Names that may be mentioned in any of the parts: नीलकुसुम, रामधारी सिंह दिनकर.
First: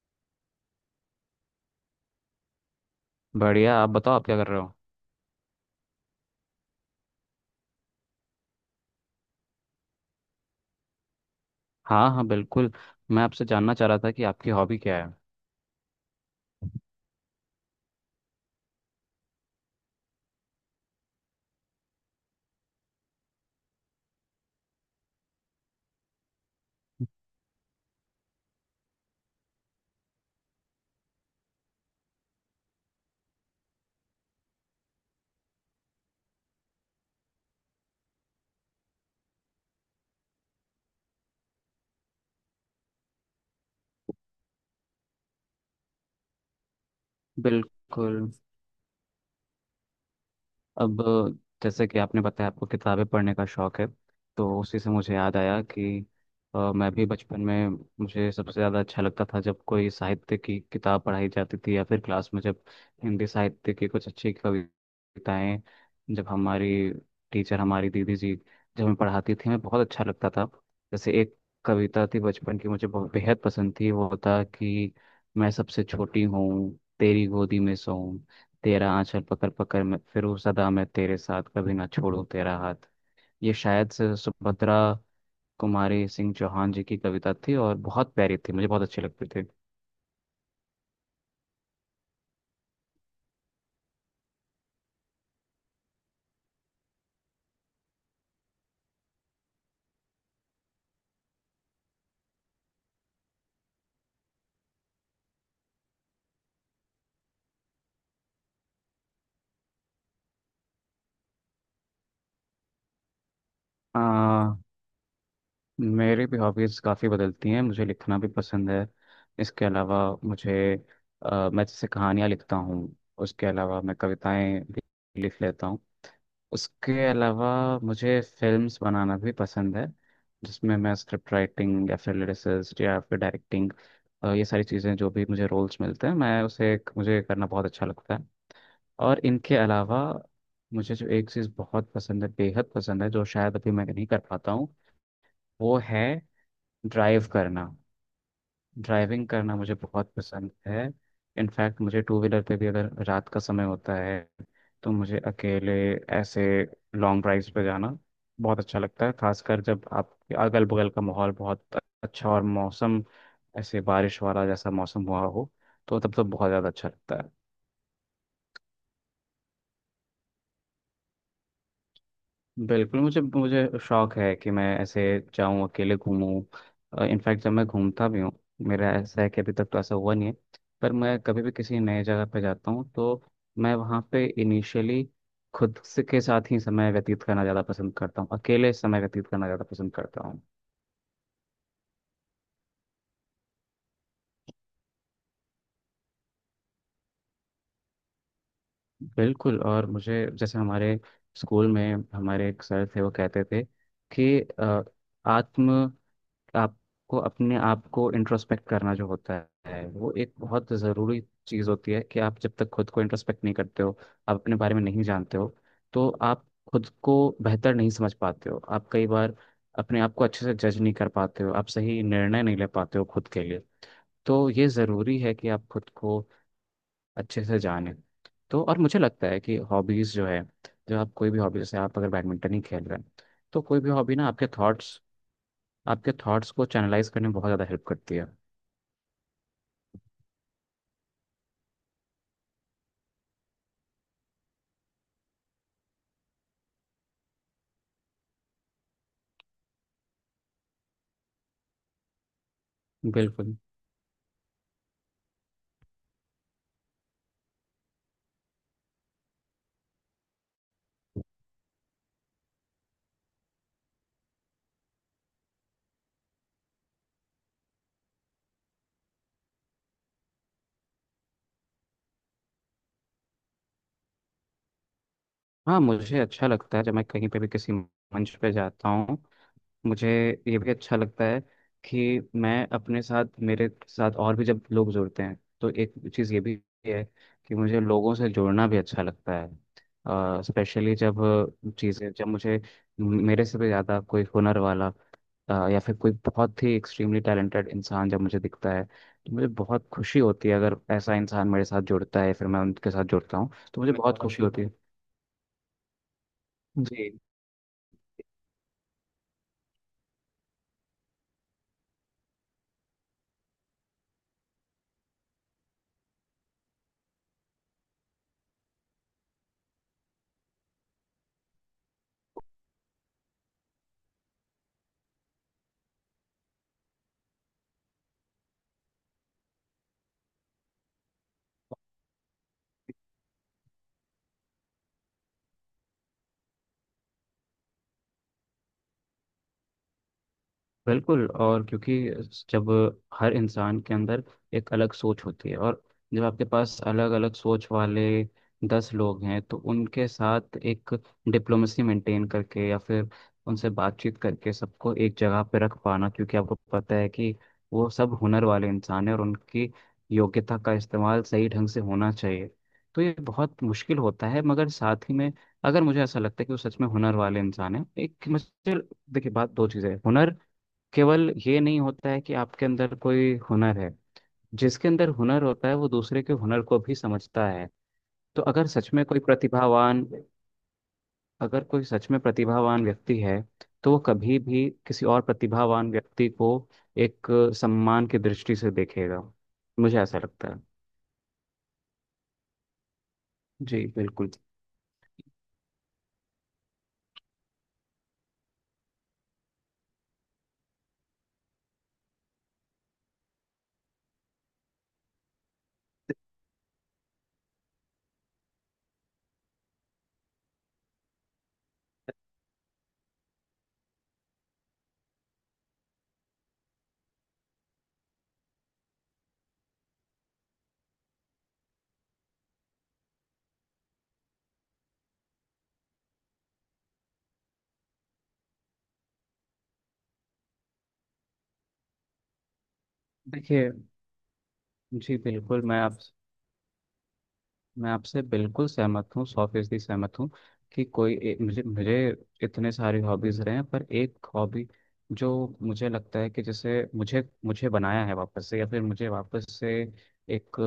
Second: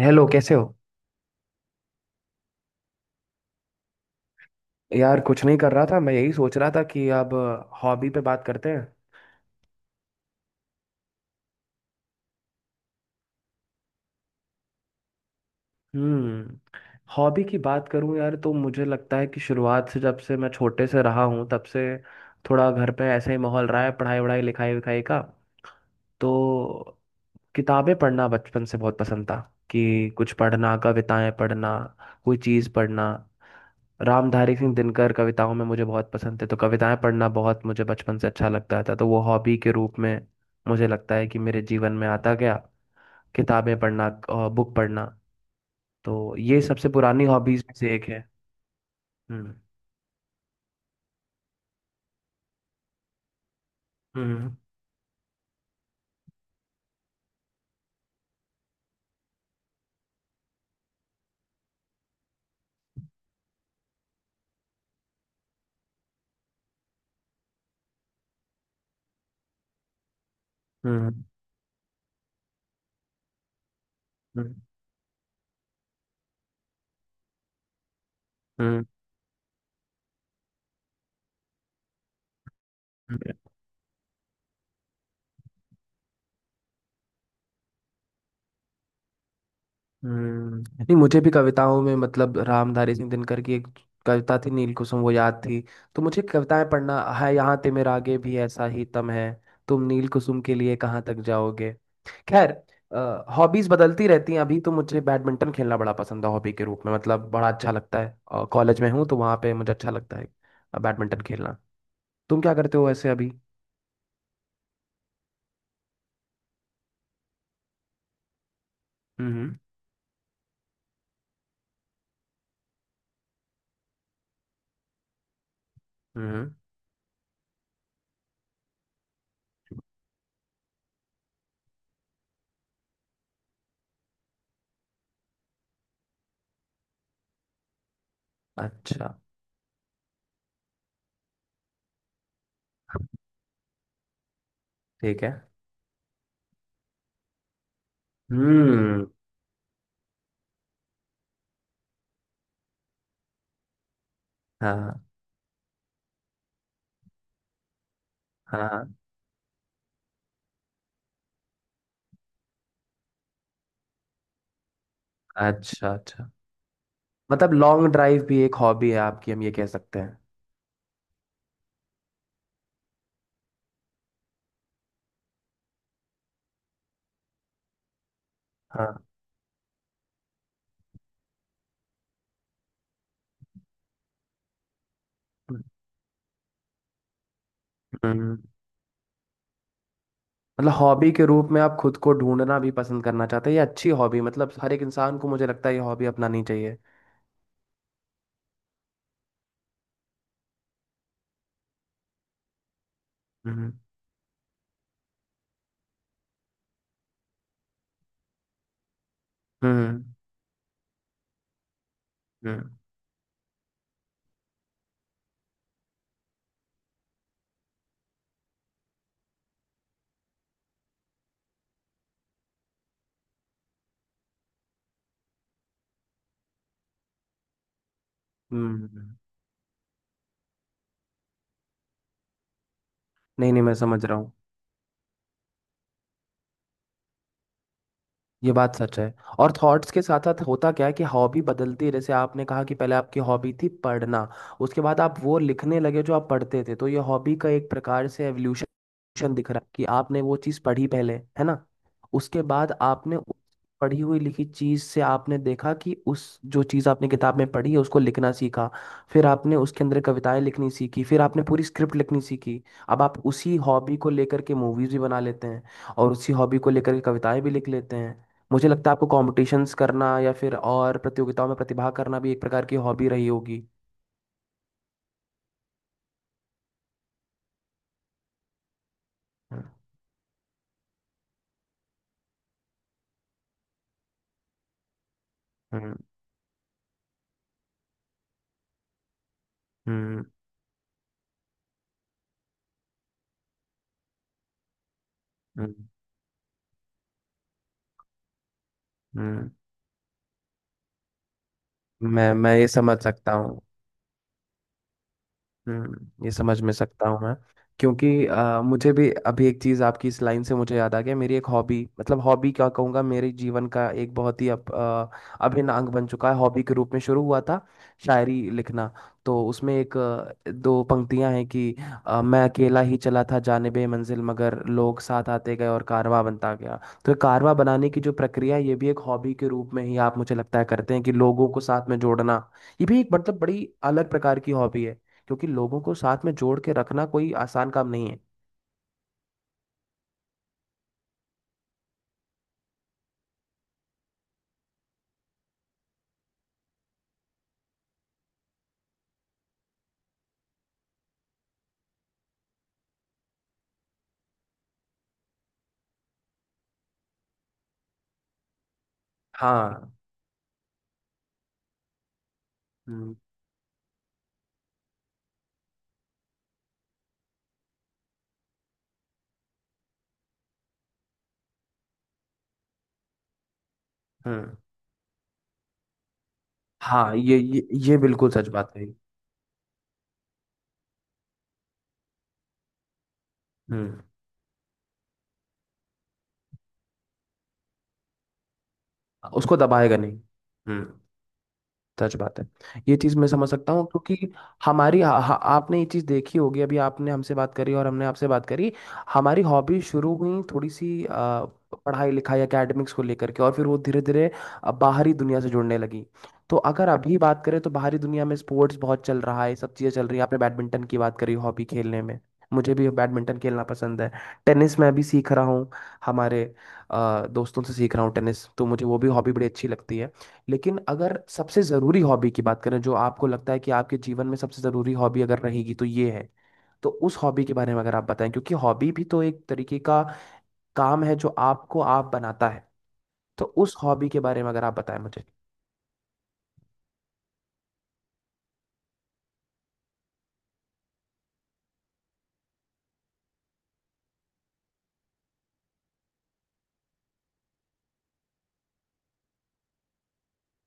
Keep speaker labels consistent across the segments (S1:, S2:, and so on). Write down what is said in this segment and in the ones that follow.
S1: Hello, कैसे हो।
S2: बढ़िया। आप बताओ आप क्या कर रहे हो।
S1: यार कुछ नहीं कर रहा था, मैं यही सोच रहा था कि अब हॉबी पे बात करते हैं।
S2: हाँ हाँ बिल्कुल। मैं आपसे जानना चाह रहा था कि आपकी हॉबी क्या है।
S1: हम्म हॉबी की बात करूं यार, तो मुझे लगता है कि शुरुआत से जब से मैं छोटे से रहा हूं तब से थोड़ा घर पे ऐसा ही माहौल रहा है पढ़ाई वढ़ाई लिखाई विखाई का। तो किताबें पढ़ना बचपन से बहुत पसंद था। कि कुछ पढ़ना, कविताएं पढ़ना, कोई चीज़ पढ़ना। रामधारी सिंह दिनकर कविताओं में मुझे बहुत पसंद थे, तो कविताएं पढ़ना बहुत मुझे बचपन से अच्छा लगता था। तो वो हॉबी के रूप में मुझे लगता है कि मेरे जीवन में आता गया। किताबें पढ़ना, बुक पढ़ना। तो ये सबसे पुरानी हॉबीज में से एक
S2: बिल्कुल।
S1: है। हम्म
S2: अब जैसे कि आपने बताया आपको किताबें पढ़ने का शौक है,
S1: हम्म।
S2: तो उसी से मुझे याद आया कि मैं भी बचपन में मुझे सबसे ज़्यादा अच्छा लगता था जब कोई साहित्य की किताब पढ़ाई जाती थी, या फिर क्लास में जब हिंदी साहित्य की कुछ अच्छी कविताएं, जब हमारी टीचर हमारी दीदी जी जब हमें पढ़ाती थी, हमें बहुत अच्छा लगता था। जैसे
S1: हम्म।
S2: एक कविता थी बचपन की मुझे बहुत बेहद पसंद थी, वो था
S1: हम्म।
S2: कि मैं सबसे छोटी हूँ, तेरी गोदी में सोऊं,
S1: हम्म।
S2: तेरा आंचल पकड़ पकड़ मैं फिर हूँ, सदा मैं तेरे साथ, कभी ना छोड़ू तेरा हाथ।
S1: हम्म।
S2: ये शायद से सुभद्रा कुमारी सिंह चौहान जी की कविता थी और बहुत प्यारी थी, मुझे बहुत अच्छी लगती थी।
S1: हम्म। नहीं, मुझे भी कविताओं में मतलब रामधारी सिंह दिनकर की एक कविता थी नीलकुसुम, वो याद थी। तो मुझे कविताएं पढ़ना है यहाँ ते मेरा आगे भी ऐसा ही तम है। तुम नीलकुसुम के लिए कहाँ तक जाओगे। खैर, हॉबीज बदलती रहती हैं। अभी तो मुझे बैडमिंटन खेलना बड़ा पसंद है हॉबी के रूप में, मतलब बड़ा अच्छा लगता है, और कॉलेज में हूँ तो वहाँ पे मुझे अच्छा लगता है बैडमिंटन खेलना। तुम क्या करते हो वैसे अभी।
S2: आ, मेरी भी हॉबीज़ काफ़ी बदलती हैं। मुझे लिखना भी पसंद है।
S1: हम्म।
S2: इसके अलावा मुझे मैं जैसे कहानियाँ लिखता हूँ। उसके अलावा मैं कविताएं भी लिख लेता हूँ।
S1: हम्म।
S2: उसके अलावा मुझे फिल्म्स बनाना भी पसंद है, जिसमें मैं स्क्रिप्ट राइटिंग या फिर लिरिसिस्ट या फिर डायरेक्टिंग, ये सारी चीज़ें जो भी मुझे रोल्स मिलते हैं मैं उसे मुझे करना बहुत अच्छा लगता है।
S1: अच्छा।
S2: और इनके अलावा मुझे जो एक चीज़ बहुत पसंद है, बेहद पसंद है, जो शायद अभी मैं नहीं कर पाता हूँ,
S1: ठीक है।
S2: वो है ड्राइव करना।
S1: हम्म।
S2: ड्राइविंग करना मुझे बहुत पसंद है। इनफैक्ट मुझे टू व्हीलर पे भी अगर रात का समय होता है, तो
S1: हाँ।
S2: मुझे अकेले ऐसे लॉन्ग ड्राइव्स पे जाना बहुत
S1: हाँ,
S2: अच्छा
S1: हाँ,
S2: लगता है, खासकर जब आपके अगल बगल का माहौल बहुत अच्छा और मौसम ऐसे बारिश वाला जैसा मौसम हुआ हो,
S1: अच्छा
S2: तो तब तो
S1: अच्छा।
S2: बहुत ज़्यादा अच्छा लगता है।
S1: मतलब लॉन्ग ड्राइव भी एक हॉबी है आपकी, हम ये कह सकते हैं।
S2: बिल्कुल। मुझे मुझे शौक है कि मैं ऐसे जाऊं, अकेले घूमूं। इनफैक्ट जब मैं घूमता भी हूँ, मेरा
S1: हाँ।
S2: ऐसा है कि अभी तक तो ऐसा हुआ नहीं है, पर मैं कभी भी किसी नए जगह पर जाता हूँ, तो मैं वहाँ पे इनिशियली खुद से के साथ ही समय व्यतीत करना ज़्यादा पसंद करता हूँ,
S1: हम्म।
S2: अकेले समय व्यतीत करना ज़्यादा पसंद करता हूँ।
S1: मतलब हॉबी के रूप में आप खुद को ढूंढना भी पसंद करना चाहते हैं, ये अच्छी हॉबी, मतलब हर एक इंसान को मुझे लगता है ये हॉबी अपनानी चाहिए।
S2: बिल्कुल। और मुझे जैसे हमारे स्कूल में हमारे एक सर थे, वो कहते थे
S1: हम्म।
S2: कि आत्म आपको अपने आप को इंट्रोस्पेक्ट करना जो होता है
S1: हम्म।
S2: वो एक बहुत ज़रूरी चीज़ होती है। कि आप
S1: हम्म।
S2: जब
S1: हम्म।
S2: तक खुद को इंट्रोस्पेक्ट नहीं करते हो, आप अपने बारे में नहीं जानते हो, तो आप खुद को बेहतर नहीं समझ पाते हो। आप कई बार अपने आप को अच्छे से जज नहीं कर पाते हो, आप सही निर्णय नहीं ले पाते हो खुद के लिए। तो ये ज़रूरी है कि आप खुद को अच्छे से जानें। तो
S1: हम्म।
S2: और
S1: हम्म।
S2: मुझे
S1: हम्म।
S2: लगता है कि हॉबीज़ जो है, जो आप कोई भी हॉबी, जैसे आप अगर बैडमिंटन ही खेल रहे हैं,
S1: नहीं नहीं,
S2: तो
S1: मैं
S2: कोई भी
S1: समझ
S2: हॉबी
S1: रहा
S2: ना
S1: हूँ।
S2: आपके थॉट्स को चैनलाइज करने में बहुत ज़्यादा हेल्प करती है।
S1: ये बात सच है। और थॉट्स के साथ साथ होता क्या है कि हॉबी बदलती है। जैसे आपने कहा कि पहले आपकी हॉबी थी पढ़ना, उसके बाद आप वो लिखने लगे जो आप पढ़ते थे। तो ये हॉबी का एक प्रकार से एवोल्यूशन दिख रहा है कि आपने वो चीज़ पढ़ी पहले, है ना। उसके बाद आपने उस
S2: बिल्कुल।
S1: पढ़ी हुई लिखी चीज़ से आपने देखा कि उस जो चीज़ आपने किताब में पढ़ी है उसको लिखना सीखा। फिर आपने उसके अंदर कविताएं लिखनी सीखी, फिर आपने पूरी स्क्रिप्ट लिखनी सीखी। अब आप उसी हॉबी को लेकर के मूवीज़ भी बना लेते हैं, और उसी हॉबी को लेकर के कविताएं भी लिख लेते हैं। मुझे लगता है आपको कॉम्पिटिशन्स करना या फिर और प्रतियोगिताओं में प्रतिभाग करना भी एक प्रकार की हॉबी रही होगी।
S2: हाँ मुझे अच्छा लगता है जब मैं कहीं पे भी किसी मंच पे जाता हूँ।
S1: हम्म।
S2: मुझे ये भी अच्छा लगता है कि मैं अपने साथ मेरे साथ और भी जब लोग जुड़ते हैं, तो एक
S1: हम्म।
S2: चीज़ ये भी है कि मुझे लोगों से जुड़ना भी अच्छा लगता है।
S1: हम्म।
S2: स्पेशली जब चीज़ें जब मुझे मेरे से भी ज़्यादा कोई हुनर वाला या
S1: हम्म।
S2: फिर कोई बहुत ही एक्सट्रीमली टैलेंटेड इंसान जब मुझे दिखता है, तो मुझे
S1: हम्म।
S2: बहुत खुशी होती है। अगर ऐसा इंसान मेरे साथ जुड़ता
S1: मैं
S2: है फिर
S1: मैं
S2: मैं
S1: ये
S2: उनके
S1: समझ
S2: साथ
S1: सकता
S2: जुड़ता हूँ,
S1: हूँ।
S2: तो मुझे बहुत खुशी होती है।
S1: हम्म। ये समझ में सकता
S2: जी
S1: हूँ मैं। क्योंकि मुझे भी अभी एक चीज़ आपकी इस लाइन से मुझे याद आ गया। मेरी एक हॉबी, मतलब हॉबी क्या कहूँगा, मेरे जीवन का एक बहुत ही अब अभिन्न अंग बन चुका है हॉबी के रूप में, शुरू हुआ था शायरी लिखना। तो उसमें एक दो पंक्तियाँ हैं कि मैं अकेला ही चला था जानिबे मंजिल, मगर लोग साथ आते गए और कारवां बनता गया। तो ये कारवां बनाने की जो प्रक्रिया है, ये भी एक हॉबी के रूप में ही आप मुझे लगता है करते हैं कि लोगों को साथ में जोड़ना, ये भी एक मतलब बड़ी अलग प्रकार की हॉबी है। क्योंकि लोगों को साथ में जोड़ के रखना कोई आसान काम नहीं है।
S2: बिल्कुल। और क्योंकि जब हर इंसान के अंदर एक अलग सोच होती है, और जब आपके पास अलग अलग सोच वाले दस लोग हैं, तो उनके साथ एक डिप्लोमेसी मेंटेन करके, या फिर उनसे बातचीत करके सबको एक जगह पे रख पाना, क्योंकि आपको पता है कि वो सब हुनर वाले इंसान हैं और उनकी
S1: हाँ।
S2: योग्यता का इस्तेमाल सही ढंग से होना चाहिए, तो
S1: हम्म।
S2: ये बहुत मुश्किल होता है। मगर साथ ही में अगर मुझे ऐसा लगता है कि वो सच में हुनर वाले इंसान है, एक मुझे देखिए बात दो चीज़ें हैं। हुनर केवल ये नहीं होता है कि आपके अंदर कोई हुनर है।
S1: हम्म।
S2: जिसके अंदर हुनर होता है वो दूसरे के हुनर को भी
S1: हाँ, ये
S2: समझता
S1: ये
S2: है।
S1: ये बिल्कुल
S2: तो
S1: सच
S2: अगर
S1: बात है।
S2: सच में कोई प्रतिभावान अगर कोई सच में प्रतिभावान व्यक्ति है, तो वो
S1: हम्म।
S2: कभी भी किसी और प्रतिभावान व्यक्ति को एक सम्मान की दृष्टि से देखेगा।
S1: उसको दबाएगा
S2: मुझे
S1: नहीं।
S2: ऐसा लगता है।
S1: हम्म। सच बात है। ये चीज मैं समझ सकता हूँ,
S2: जी
S1: क्योंकि
S2: बिल्कुल।
S1: हमारी हा, हा, आपने ये चीज देखी होगी। अभी आपने हमसे बात करी और हमने आपसे बात करी। हमारी हॉबी शुरू हुई थोड़ी सी पढ़ाई लिखाई एकेडमिक्स को लेकर के, और फिर वो धीरे धीरे बाहरी दुनिया से जुड़ने लगी। तो अगर अभी बात करें तो बाहरी दुनिया में स्पोर्ट्स बहुत चल रहा है, ये सब चीज़ें चल रही है। आपने बैडमिंटन की बात करी हॉबी खेलने में, मुझे भी बैडमिंटन खेलना पसंद है। टेनिस मैं भी सीख रहा हूँ, हमारे दोस्तों से सीख रहा हूँ टेनिस। तो मुझे वो भी हॉबी बड़ी अच्छी लगती है। लेकिन अगर सबसे जरूरी हॉबी की बात करें, जो आपको लगता है कि आपके जीवन में सबसे जरूरी हॉबी अगर रहेगी तो ये है, तो उस हॉबी के बारे में अगर आप बताएं, क्योंकि हॉबी भी तो एक तरीके का काम है जो आपको आप बनाता है। तो
S2: देखिए,
S1: उस हॉबी के बारे में अगर आप बताएं
S2: जी
S1: मुझे।
S2: बिल्कुल मैं आपसे बिल्कुल सहमत हूँ, सौ फीसदी सहमत हूँ। कि मुझे मुझे इतने सारे हॉबीज रहे हैं, पर एक हॉबी जो मुझे लगता है कि जैसे मुझे मुझे बनाया है वापस से, या फिर मुझे वापस से एक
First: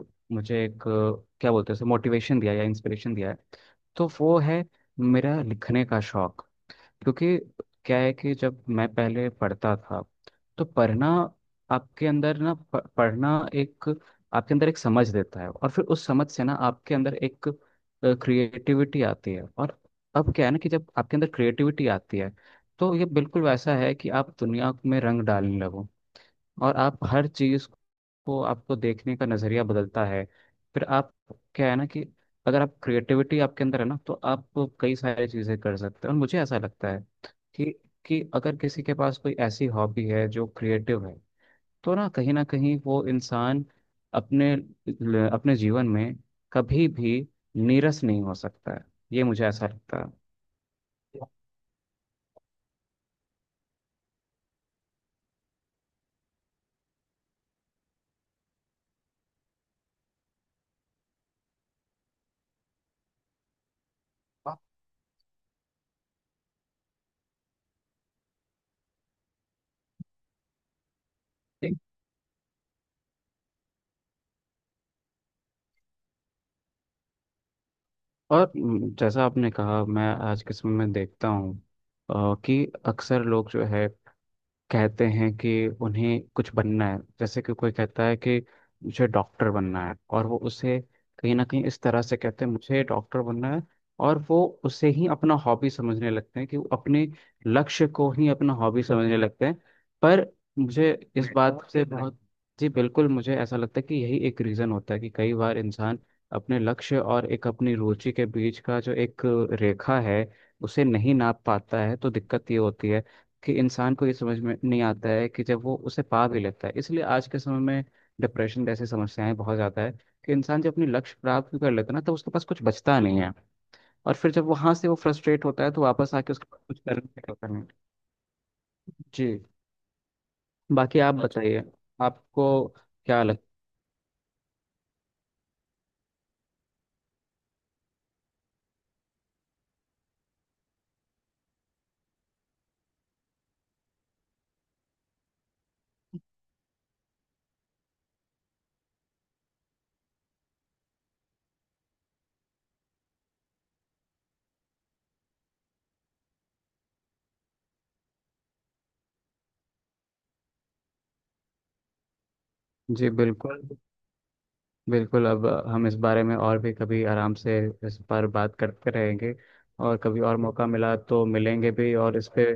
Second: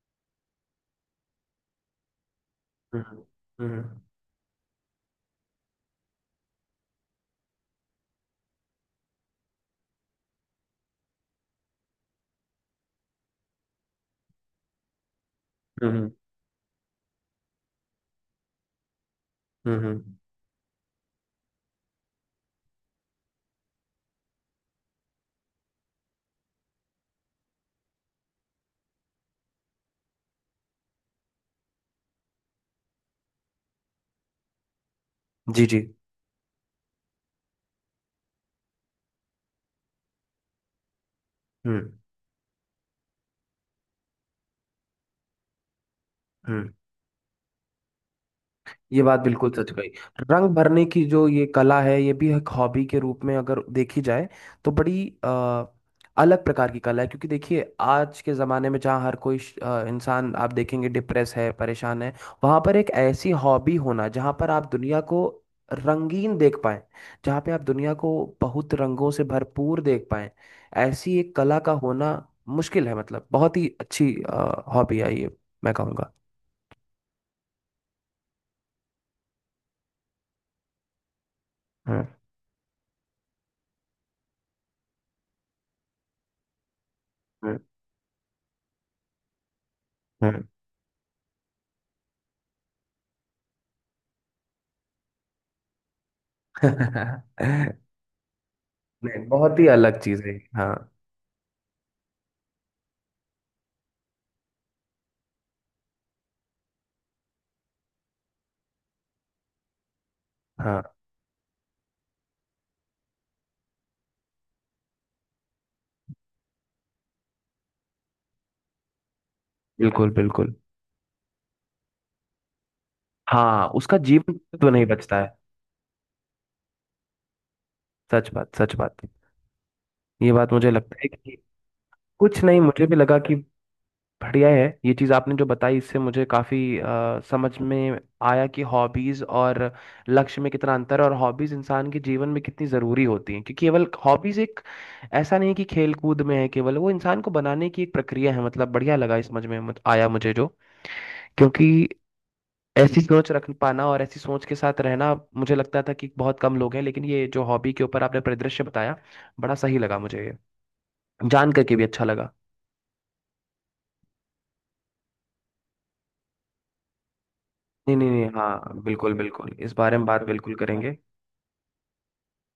S2: अ, मुझे एक क्या बोलते हैं, मोटिवेशन दिया या
S1: हम्म।
S2: इंस्पिरेशन दिया है,
S1: हम्म।
S2: तो वो है मेरा लिखने का शौक। क्योंकि क्या है कि जब मैं पहले पढ़ता था, तो पढ़ना आपके अंदर ना पढ़ना एक आपके अंदर एक समझ देता है, और फिर उस
S1: हम्म।
S2: समझ से ना आपके अंदर एक क्रिएटिविटी आती है। और
S1: हम्म। हम्म।
S2: अब क्या है ना कि जब आपके अंदर क्रिएटिविटी आती है, तो ये बिल्कुल वैसा है कि आप दुनिया में रंग डालने लगो, और आप हर चीज को आपको देखने का नजरिया बदलता है। फिर आप क्या है ना कि अगर आप क्रिएटिविटी आपके अंदर है ना, तो आप कई सारी चीजें
S1: जी
S2: कर
S1: जी।
S2: सकते हैं। और मुझे ऐसा लगता है कि कि अगर किसी के पास कोई ऐसी हॉबी है जो क्रिएटिव है,
S1: हम्म।
S2: तो ना कहीं वो इंसान अपने अपने जीवन में
S1: हम्म।
S2: कभी भी नीरस नहीं हो सकता है।
S1: ये बात
S2: ये मुझे
S1: बिल्कुल
S2: ऐसा
S1: सच कही।
S2: लगता है।
S1: रंग भरने की जो ये कला है, ये भी एक हॉबी के रूप में अगर देखी जाए तो बड़ी अलग प्रकार की कला है। क्योंकि देखिए आज के ज़माने में जहाँ हर कोई इंसान आप देखेंगे डिप्रेस है, परेशान है, वहाँ पर एक ऐसी हॉबी होना जहाँ पर आप दुनिया को रंगीन देख पाएं, जहाँ पे आप दुनिया को बहुत रंगों से भरपूर देख पाएं, ऐसी एक कला का
S2: ठीक।
S1: होना मुश्किल है। मतलब बहुत ही अच्छी हॉबी है ये, मैं कहूँगा।
S2: और जैसा आपने कहा, मैं आज के समय में देखता हूँ
S1: हम्म।
S2: कि अक्सर लोग जो है कहते हैं कि उन्हें कुछ बनना है। जैसे कि
S1: हम्म।
S2: कोई कहता है कि मुझे डॉक्टर बनना है, और वो
S1: हम्म।
S2: उसे कहीं ना कहीं इस तरह से कहते हैं, मुझे डॉक्टर बनना है, और वो उसे ही अपना हॉबी समझने लगते हैं, कि वो अपने
S1: नहीं,
S2: लक्ष्य को ही अपना हॉबी समझने लगते
S1: बहुत
S2: हैं।
S1: ही अलग चीज
S2: पर
S1: है। हाँ।
S2: मुझे इस बात से बहुत जी बिल्कुल। मुझे ऐसा लगता है कि यही एक रीज़न होता है कि कई बार इंसान अपने लक्ष्य और एक अपनी रुचि के बीच का जो एक रेखा है, उसे
S1: हाँ,
S2: नहीं नाप पाता है। तो दिक्कत ये होती है कि इंसान को ये समझ में नहीं आता है कि जब वो उसे पा भी लेता है, इसलिए आज के समय में डिप्रेशन जैसी समस्याएं बहुत ज़्यादा है।
S1: बिल्कुल
S2: कि
S1: बिल्कुल।
S2: इंसान जब अपने लक्ष्य प्राप्त भी कर लेता है ना, तो उसके पास कुछ बचता नहीं है।
S1: हाँ, उसका
S2: और फिर
S1: जीवन
S2: जब
S1: तो
S2: वहां
S1: नहीं
S2: से वो
S1: बचता है।
S2: फ्रस्ट्रेट होता है, तो वापस आके उसके पास कुछ करने का होता नहीं।
S1: सच बात, सच बात।
S2: जी।
S1: ये बात मुझे लगता
S2: बाकी
S1: है
S2: आप अच्छा
S1: कि
S2: बताइए,
S1: कुछ
S2: आपको
S1: नहीं, मुझे भी लगा
S2: क्या
S1: कि
S2: लग
S1: बढ़िया है। ये चीज़ आपने जो बताई इससे मुझे काफ़ी समझ में आया कि हॉबीज़ और लक्ष्य में कितना अंतर है, और हॉबीज़ इंसान के जीवन में कितनी ज़रूरी होती हैं। क्योंकि केवल हॉबीज़ एक ऐसा नहीं है कि खेल कूद में है केवल, वो इंसान को बनाने की एक प्रक्रिया है। मतलब बढ़िया लगा इस समझ में आया मुझे जो। क्योंकि ऐसी सोच रख पाना और ऐसी सोच के साथ रहना मुझे लगता था कि बहुत कम लोग हैं, लेकिन ये जो हॉबी के ऊपर आपने परिदृश्य बताया बड़ा सही लगा मुझे, ये जान करके भी अच्छा लगा।
S2: जी बिल्कुल। बिल्कुल अब हम इस बारे में और भी कभी आराम से
S1: नहीं
S2: इस
S1: नहीं
S2: पर
S1: नहीं,
S2: बात
S1: हाँ
S2: करते
S1: बिल्कुल
S2: रहेंगे।
S1: बिल्कुल, इस बारे
S2: और
S1: में
S2: कभी
S1: बात
S2: और
S1: बिल्कुल
S2: मौका मिला
S1: करेंगे।
S2: तो मिलेंगे भी, और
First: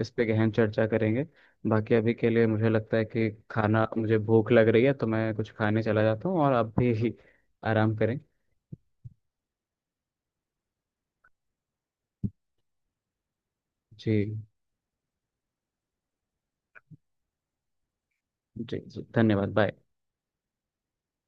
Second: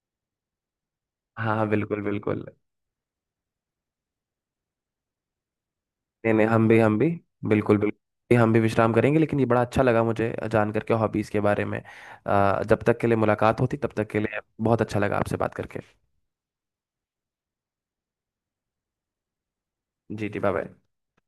S2: इस पे गहन चर्चा करेंगे।
S1: हाँ हाँ,
S2: बाकी
S1: बिल्कुल
S2: अभी के
S1: बिल्कुल।
S2: लिए, मुझे लगता है कि खाना, मुझे भूख लग रही है, तो मैं कुछ खाने चला जाता
S1: नहीं
S2: हूँ
S1: नहीं,
S2: और
S1: हम
S2: आप
S1: भी हम भी
S2: भी
S1: बिल्कुल
S2: आराम करें।
S1: बिल्कुल, हम भी विश्राम करेंगे। लेकिन ये बड़ा अच्छा लगा मुझे जान करके हॉबीज़ के बारे में। जब तक के लिए मुलाकात होती तब तक के
S2: जी।
S1: लिए बहुत अच्छा लगा आपसे बात करके।
S2: जी धन्यवाद। बाय।
S1: जी जी बाय बाय।